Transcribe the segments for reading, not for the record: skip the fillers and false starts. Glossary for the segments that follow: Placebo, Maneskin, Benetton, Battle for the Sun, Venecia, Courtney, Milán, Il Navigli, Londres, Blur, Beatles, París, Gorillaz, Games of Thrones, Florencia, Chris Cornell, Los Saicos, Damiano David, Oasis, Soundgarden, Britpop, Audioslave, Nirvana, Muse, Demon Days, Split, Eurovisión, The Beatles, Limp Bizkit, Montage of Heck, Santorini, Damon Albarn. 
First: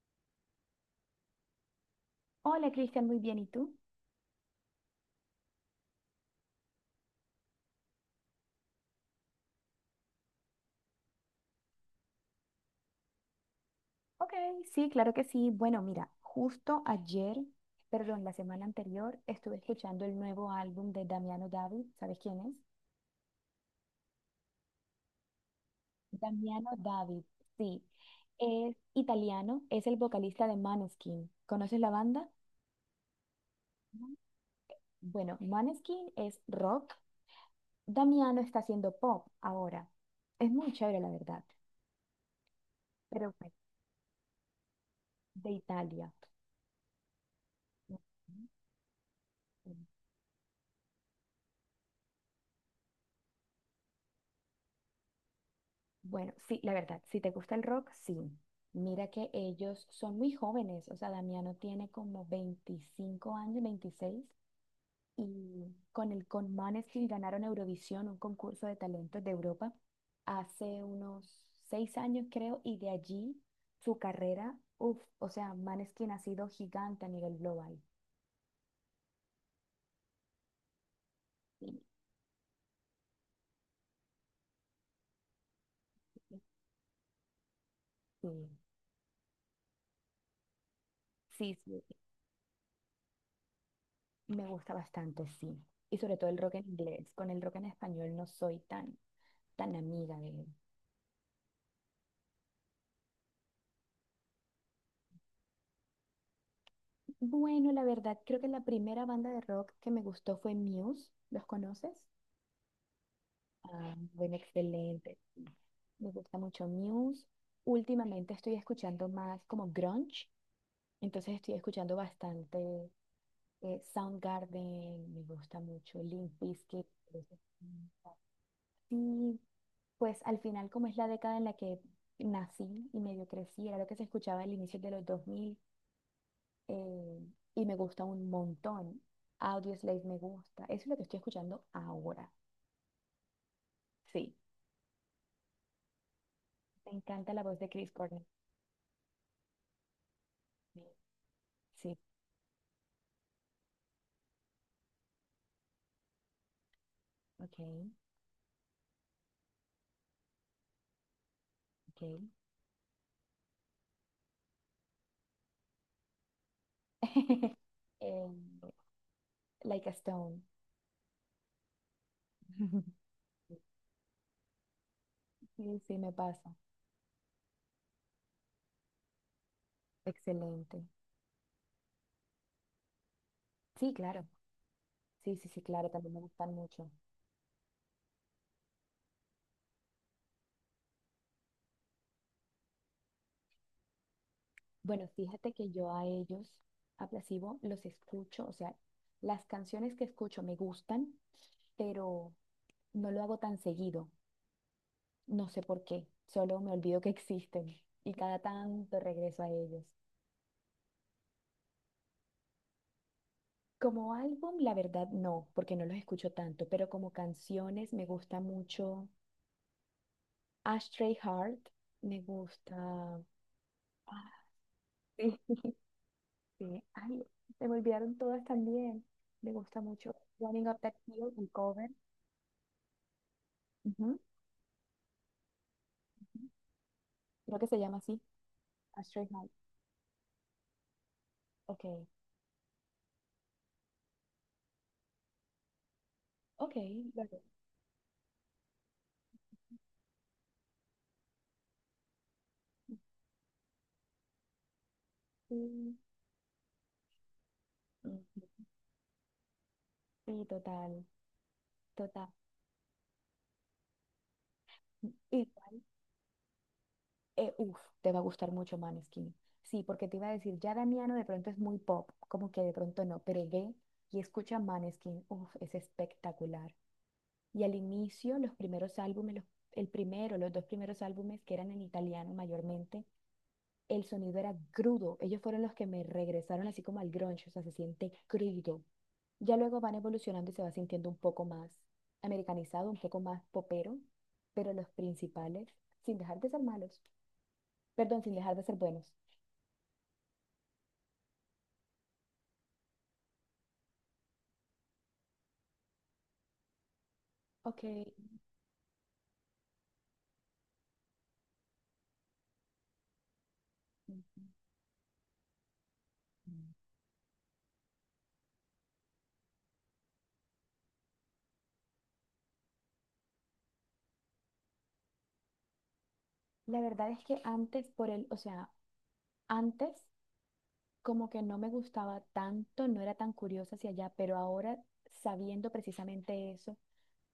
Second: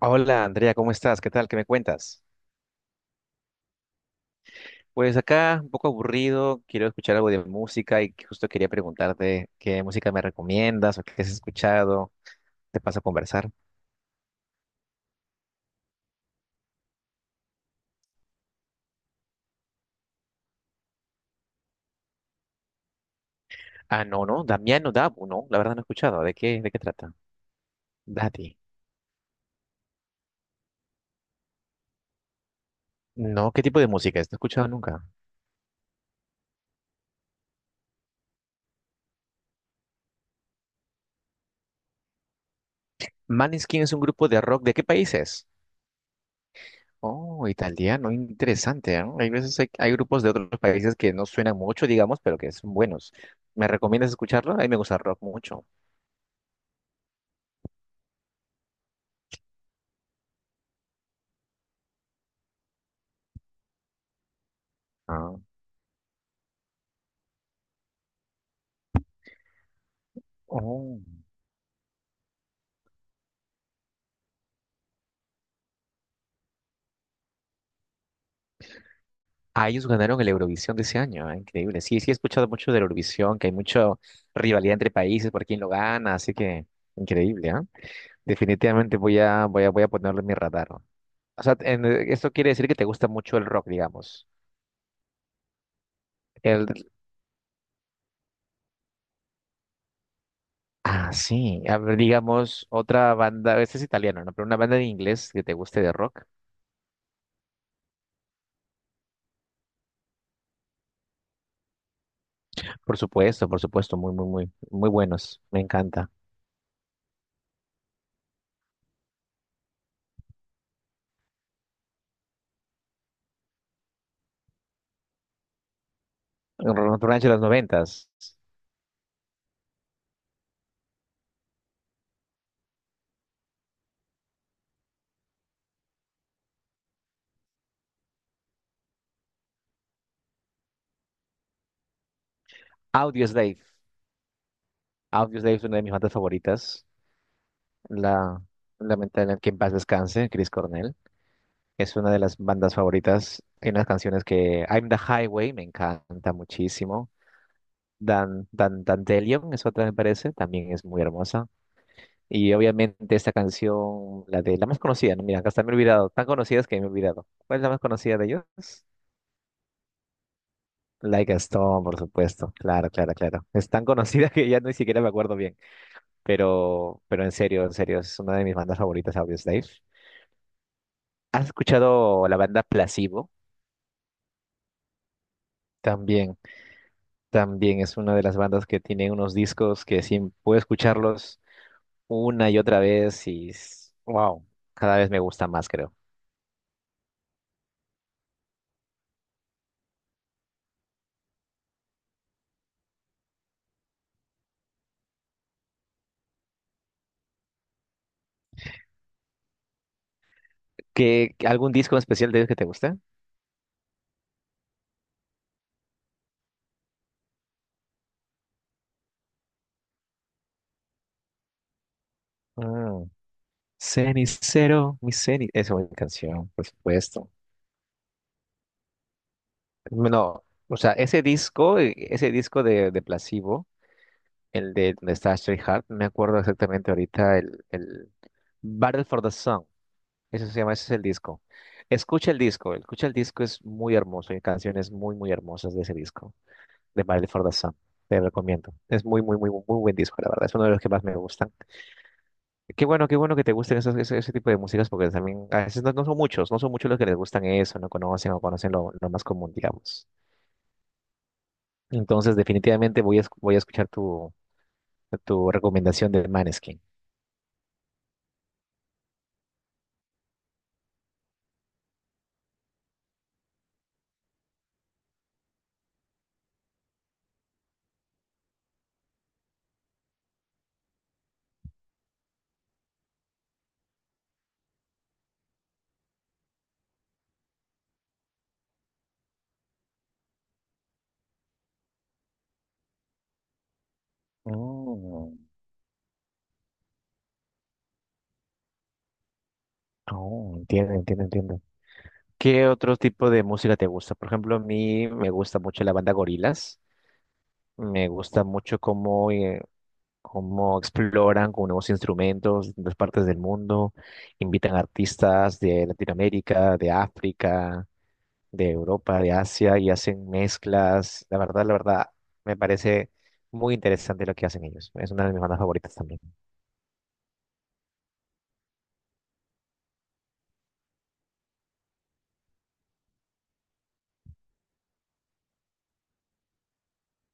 Hola Andrea, ¿cómo estás? ¿Qué tal? ¿Qué me cuentas? Hola Cristian, muy bien. ¿Y tú? Pues acá un poco aburrido, quiero escuchar algo de música y justo quería preguntarte qué música me recomiendas o qué has escuchado. ¿Te paso a conversar? Ok, sí, claro que sí. Bueno, mira, justo ayer, perdón, la semana anterior, estuve escuchando el nuevo álbum de Damiano David. ¿Sabes quién es? Ah, no, no, Damiano Dabu, no, la verdad no he escuchado. De Damiano qué trata? David, sí. Daddy. Es italiano, es el vocalista de Maneskin. ¿Conoces la banda? No, ¿qué tipo de No. música es? No he escuchado nunca. Bueno, Maneskin es rock. Damiano está haciendo pop ahora. Es muy chévere, la verdad. Pero pues, Maneskin es un grupo de rock, ¿de qué países? de Italia. Oh, italiano, interesante, ¿no? Hay veces hay, Ujú. hay grupos de otros países que no suenan mucho, digamos, pero que son buenos. ¿Me recomiendas escucharlo? A mí me gusta el rock mucho. Bueno, sí, la verdad, si te gusta el rock, sí. Mira que ellos son muy jóvenes, o sea, Damiano tiene como 25 años, 26, Ah, y con Måneskin ganaron Eurovisión, un concurso de talentos de Europa, hace oh. unos 6 años, creo, y de allí su carrera, uff, o sea, Måneskin ha sido gigante a nivel global. Ah, ellos ganaron el Eurovisión de ese año, ah, Sí, increíble. Sí, sí he escuchado mucho del Eurovisión, que hay mucha rivalidad entre países por quién lo gana, así que increíble, ¿ah? sí, Definitivamente voy a ponerlo en mi radar. O sí, sea, sí, esto quiere decir que te gusta mucho el rock, digamos. me gusta bastante, sí. Y sobre todo el rock en El, inglés, con el rock en español no soy tan tan amiga de. ah, sí. A ver, digamos, otra banda, este es italiano, ¿no? Pero una banda de inglés que te guste de rock. Bueno, la verdad, creo que la primera banda de rock que me gustó fue Muse. ¿Los conoces? Por Ah, supuesto, muy, muy, bueno, muy, muy excelente. buenos. Sí. Me encanta. Me gusta mucho Muse. Últimamente estoy escuchando más como grunge, entonces estoy escuchando bastante Soundgarden, me gusta mucho Limp Bizkit. Grunge de Entonces, los noventas. sí, pues al final, como es la década en la que nací y medio crecí, era lo que se escuchaba al inicio de los 2000. eh, y me gusta un montón. Audioslave me gusta. Eso es lo que estoy escuchando ahora. Audioslave. Sí, Audioslave es una de mis bandas favoritas. me encanta la voz de Chris Cornell. La Lamentablemente que en paz descanse, Chris Cornell. Es Sí, una de las bandas favoritas. Hay unas canciones que I'm the Highway me encanta muchísimo. ok, Dan, Dandelion es otra, me parece, también es muy hermosa. ok. Y obviamente esta canción, la de la más conocida, ¿no? Mira, hasta me he olvidado, tan conocidas que me he olvidado. ¿Cuál es la más conocida de Eh, ellos? Like a Stone. Like a Stone, por supuesto. Claro, claro, claro. Es tan conocida que ya ni siquiera me acuerdo bien. Sí, sí, me pasa. Pero en serio, es una de mis bandas favoritas, Audioslave. Excelente. ¿Has escuchado la banda Placebo? Sí, claro. Sí, sí, sí, claro, también me También, gustan mucho. también es una de las bandas que tiene unos discos que sí puedo escucharlos una y otra vez wow, cada Bueno, vez me gusta fíjate más, que yo creo. a ellos, a Placebo, los escucho, o sea, las canciones que escucho me gustan, pero no lo hago tan seguido. No sé por qué, solo me olvido que existen y cada tanto regreso a ellos. ¿Qué, algún disco especial de ellos que te guste? Como álbum, la verdad no, porque no los escucho tanto, pero como canciones me gusta mucho Ashtray Heart, me Mm, gusta. Ah, Cenicero, mi sí, cenicero. Esa es mi canción, por sí. Ay, supuesto. se me olvidaron todas también. Me gusta mucho No, Running o Up sea, That Hill, el cover. Ese disco de Placebo, Ujú, el de donde está Stray Heart, me acuerdo ujú. exactamente ahorita Creo el, que se llama el así, Battle for Ashtray the Heart. Sun. Eso se llama, ese es el disco. Ok, Escucha el disco, escucha el disco, es muy hermoso. Hay canciones muy, muy hermosas de ese disco, ok, de lo Battle haré. for the Sun. Te recomiendo. Es muy, muy, muy, muy buen disco, la verdad. Es uno de los que más me gustan. Qué bueno que te gusten esos, ese tipo de músicas, porque también a veces no, Sí, no son muchos, no son muchos los que les gustan eso, no ujú. conocen o conocen lo más común, digamos. Sí, total, total. Entonces, definitivamente voy a escuchar tu Igual. recomendación de Maneskin. Uf, te va a gustar mucho Maneskin. Sí, porque te iba a decir, ya Damiano de pronto es muy pop, como que de pronto no, pero ve y escucha Maneskin. Uf, es espectacular. Y al inicio, los primeros álbumes, el primero, los dos primeros álbumes que eran en italiano mayormente, el sonido era crudo. Ellos fueron los que me regresaron así como al grunge, o sea, se siente crudo. Ya luego van evolucionando y se va sintiendo un poco más americanizado, un poco más popero, pero los Oh, principales, sin dejar de ser malos. Perdón, sin dejar de ser buenos. oh, entiendo, entiendo, entiendo. ¿Qué otro tipo de música te gusta? Por ejemplo, a mí me gusta mucho la banda Gorilas. Ok. Me gusta mucho cómo, cómo exploran con nuevos instrumentos de las partes del mundo. Invitan artistas de Latinoamérica, de África, de Europa, de Asia y hacen mezclas. La verdad, me parece muy interesante lo que hacen ellos. Es una de mis bandas favoritas también. La verdad es que antes por el, o sea, antes como que no me gustaba tanto, no era tan curiosa hacia allá, pero ahora sabiendo precisamente eso,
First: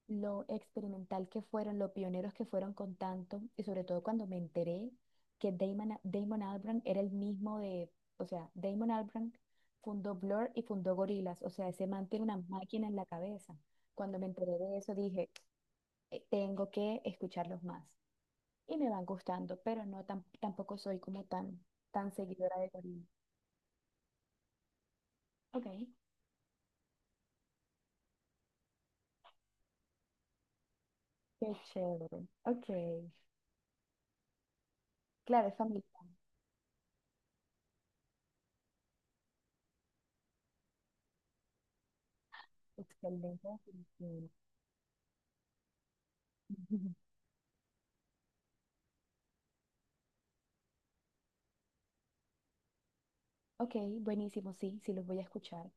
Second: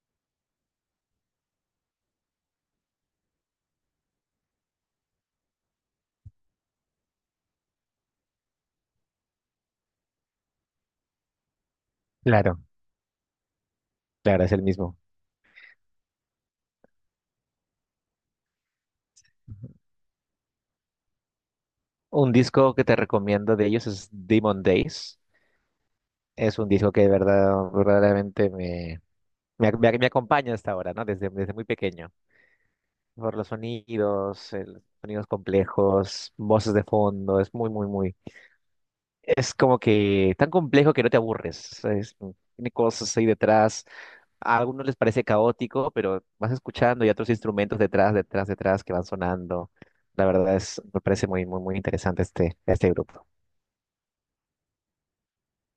lo experimental que fueron, los pioneros que fueron con tanto, y sobre todo cuando me enteré que Damon Albarn era el mismo de, o sea, Damon Albarn fundó Blur y fundó Gorillaz, o sea, ese man tiene una Claro, máquina en la cabeza. Cuando me claro, es enteré el de eso mismo. dije, tengo que escucharlos más. Y me van gustando, pero no tampoco soy como tan, tan Un seguidora de disco que te Corina. recomiendo de ellos es Demon Days. Ok. Es un disco que de verdad, verdaderamente me, me, ac- me me acompaña hasta ahora, ¿no? Desde, Qué desde muy pequeño. chévere. Ok. Por los sonidos, sonidos Claro, es familiar. complejos, voces de fondo, es muy, muy, muy. Es como que tan complejo que no te aburres. Tiene cosas ahí Excelente detrás. definición. A algunos les parece caótico, pero vas escuchando y otros instrumentos detrás, detrás, detrás que van sonando. La verdad es, me parece muy, muy, muy interesante este grupo. Ok, buenísimo, sí, sí los voy a escuchar.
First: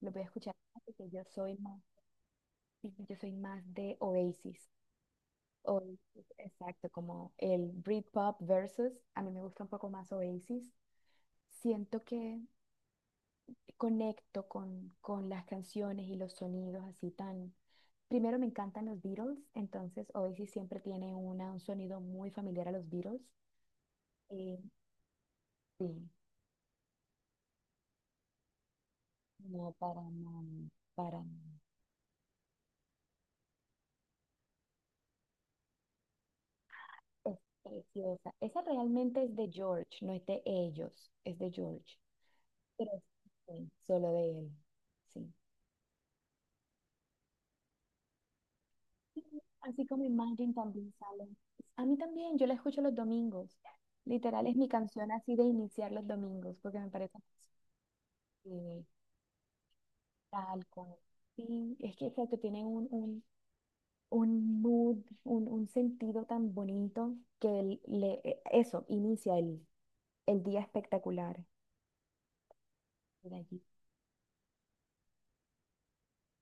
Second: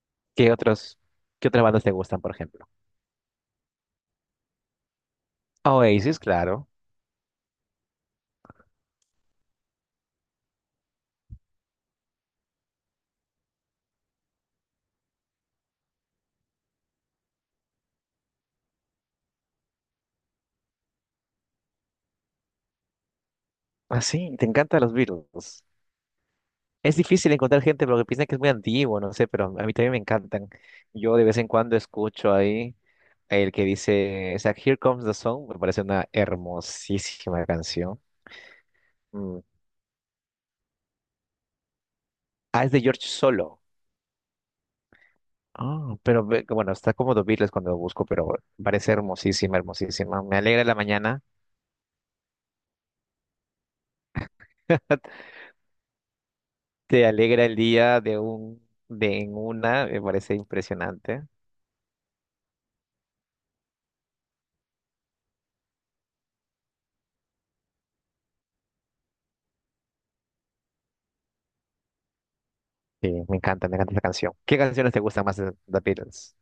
Los voy a ¿Qué escuchar otros, porque yo qué soy otras más, bandas te gustan, por ejemplo? sí, yo soy más de Oasis. Oasis, Oasis, claro. exacto, como el Britpop versus, a mí me gusta un poco más Oasis. Siento que conecto con las canciones y los sonidos así tan. Primero me encantan los Beatles, entonces Oasis siempre tiene un sonido muy familiar a los Beatles. Ah, sí, te Eh, encantan los Beatles. sí, Es difícil encontrar gente porque piensan que es muy antiguo, no sé, pero a mí no, también me para encantan. mí, Yo para de vez mí. en cuando escucho ahí el que dice, o sea, Here Comes the Sun, me parece una Es hermosísima canción. preciosa. Esa realmente es Mm. de George, no es de ellos, es de George, Ah, es de pero es, George Solo. sí, solo de él. Sí. Ah, pero bueno, está como The Beatles cuando lo busco, pero parece Y hermosísima, así como hermosísima. Me Imagine alegra la también mañana, sale. A mí también, yo la escucho los domingos. Literal es mi canción así de iniciar los domingos, porque me te parece alegra el día de un, eh, de en una, me parece tal, impresionante. sí, es que, exacto, tienen un mood, un sentido tan bonito que eso inicia el día espectacular. Sí, De allí. Me encanta esa canción. ¿Qué canciones te gustan más de The Beatles?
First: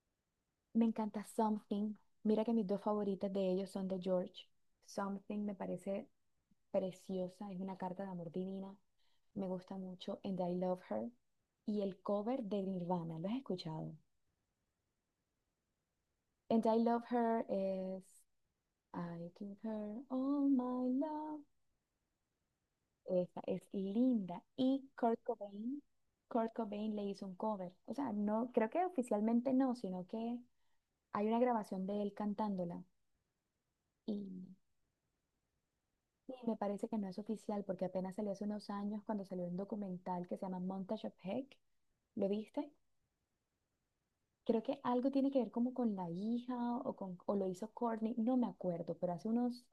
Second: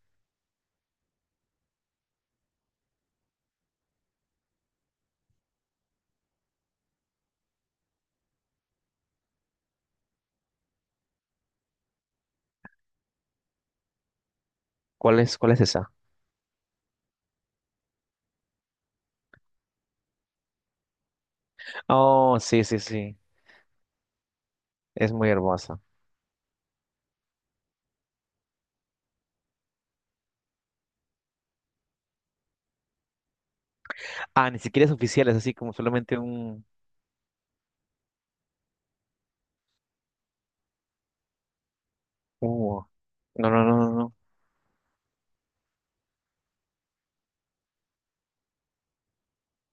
Me encanta Something. Mira que mis dos favoritas de ellos son de George. Something me parece preciosa, es una carta de amor divina. Me gusta mucho And I Love Her. Y el cover de Nirvana, ¿lo has escuchado? Cuál es esa? And I Love Her es I give her all my love. Oh, sí, sí, sí. Esa es linda. Y Es Kurt muy hermosa. Cobain, Kurt Cobain le hizo un cover. O sea, no, creo que oficialmente no, sino que hay una grabación de él cantándola. Y, Ah, ni siquiera es oficial, es así como solamente y me un... parece que no es oficial porque apenas salió hace unos años cuando salió un documental que se llama Montage of Heck. ¿Lo viste? Uh, no, no, no, no, no. Creo que algo tiene que ver como con la hija o, con, o lo hizo Courtney, no me acuerdo, pero hace unos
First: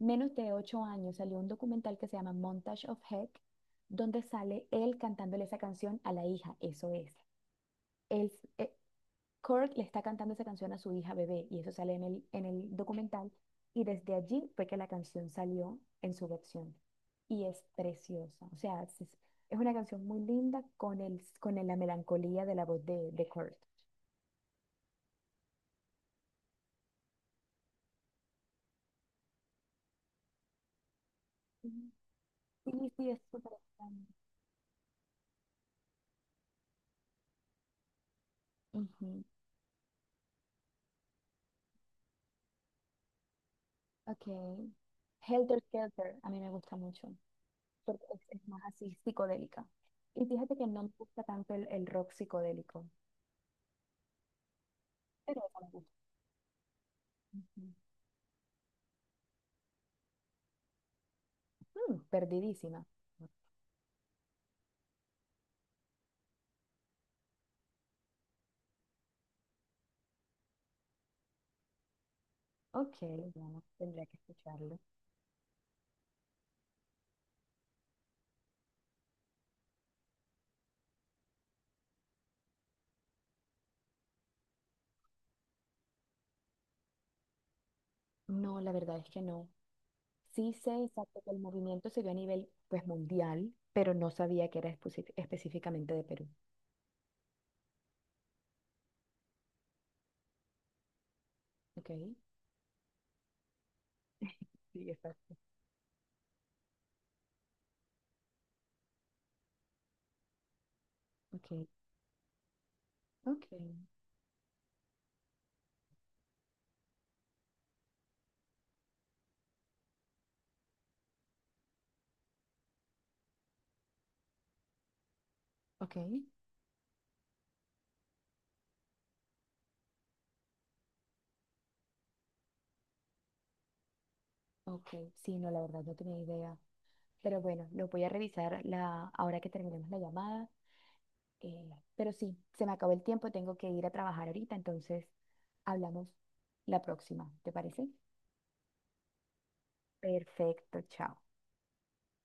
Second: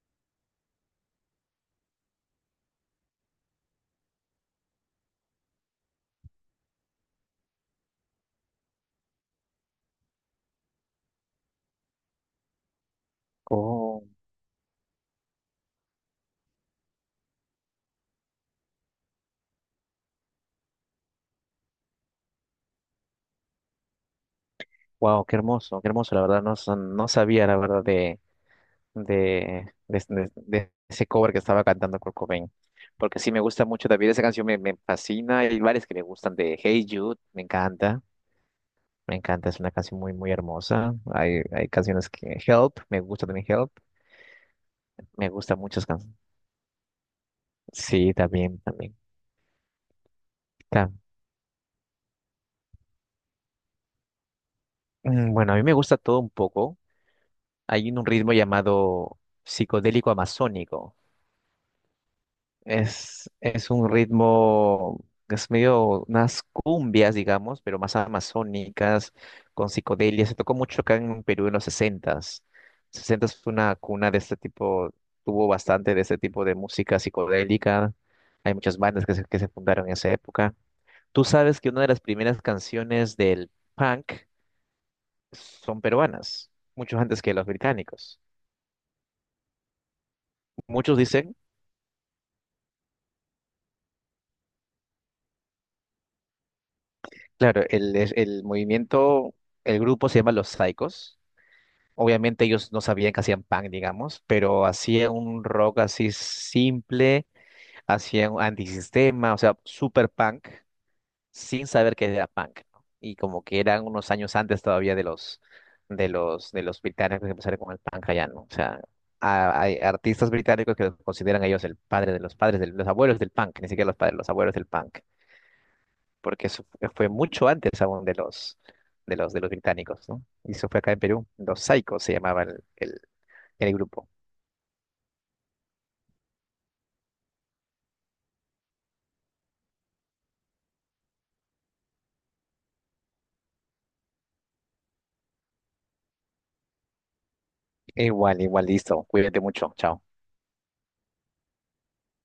menos de 8 años salió un documental que se llama Montage of Heck, donde sale él cantándole esa canción a la hija, eso es. él, eh, Kurt le está cantando esa canción a su hija bebé y eso sale en en el documental y Oh, desde allí fue que la canción salió en su versión y es preciosa, o sea, es una canción muy linda la melancolía de la voz de Kurt. wow, qué hermoso, la verdad. No sabía, la verdad, de ese cover que estaba Ujú. cantando Kurt Cobain. Sí, sí, Porque es sí, me súper gusta mucho extraño. también esa canción, me fascina. Hay varias que me gustan de Hey Jude, me encanta. Me Ujú. encanta, es una canción muy, muy hermosa. Hay canciones que... Help, me gusta también Help. Ok. Me gusta Helter muchas Skelter, canciones. a mí me gusta mucho, porque Sí, es también, más también. así psicodélica. Y fíjate que no me gusta tanto el rock psicodélico, pero Bueno, a esa mí me me gusta. gusta todo un poco. Ujú. Hay un ritmo llamado psicodélico amazónico. Mm, perdidísima. Es un ritmo, es medio unas cumbias, digamos, pero más amazónicas, con psicodelia. Se tocó mucho acá en Perú en los 60s. Ok. 60s fue Bueno, una tendría cuna que de este escucharlo. tipo, tuvo bastante de este tipo de música psicodélica. Hay muchas bandas que se fundaron en esa época. Tú sabes que una de las primeras canciones del punk son peruanas, muchos antes que los británicos. No, la verdad es que no. Sí sé Muchos exacto que dicen, el movimiento se dio a nivel pues mundial, pero no sabía que era específicamente de Perú. claro, el movimiento, el grupo se llama Los Saicos. Ok, Obviamente ellos no sabían que hacían punk, digamos, pero sí, hacían exacto. un rock así simple, hacían un antisistema, o sea, super punk. Ok, Sin saber que era punk, ¿no? Y como ok, que eran unos años antes todavía de los británicos que empezaron con el punk allá, ¿no? O sea, hay artistas británicos que los consideran a ellos el padre de los padres, de los abuelos del punk, ni siquiera los padres, los abuelos del punk, ok, porque eso fue mucho antes aún de los británicos, ¿no? Y eso fue acá en Perú, los Psychos se llamaba el grupo. ok. Sí, no, la verdad no tenía idea. Pero bueno, lo voy a revisar ahora que terminemos la llamada. eh, pero sí, se me acabó el tiempo, tengo que ir a trabajar ahorita, entonces hablamos la próxima, ¿te parece? Igual, igual, listo. Cuídate mucho. Chao. Perfecto, chao.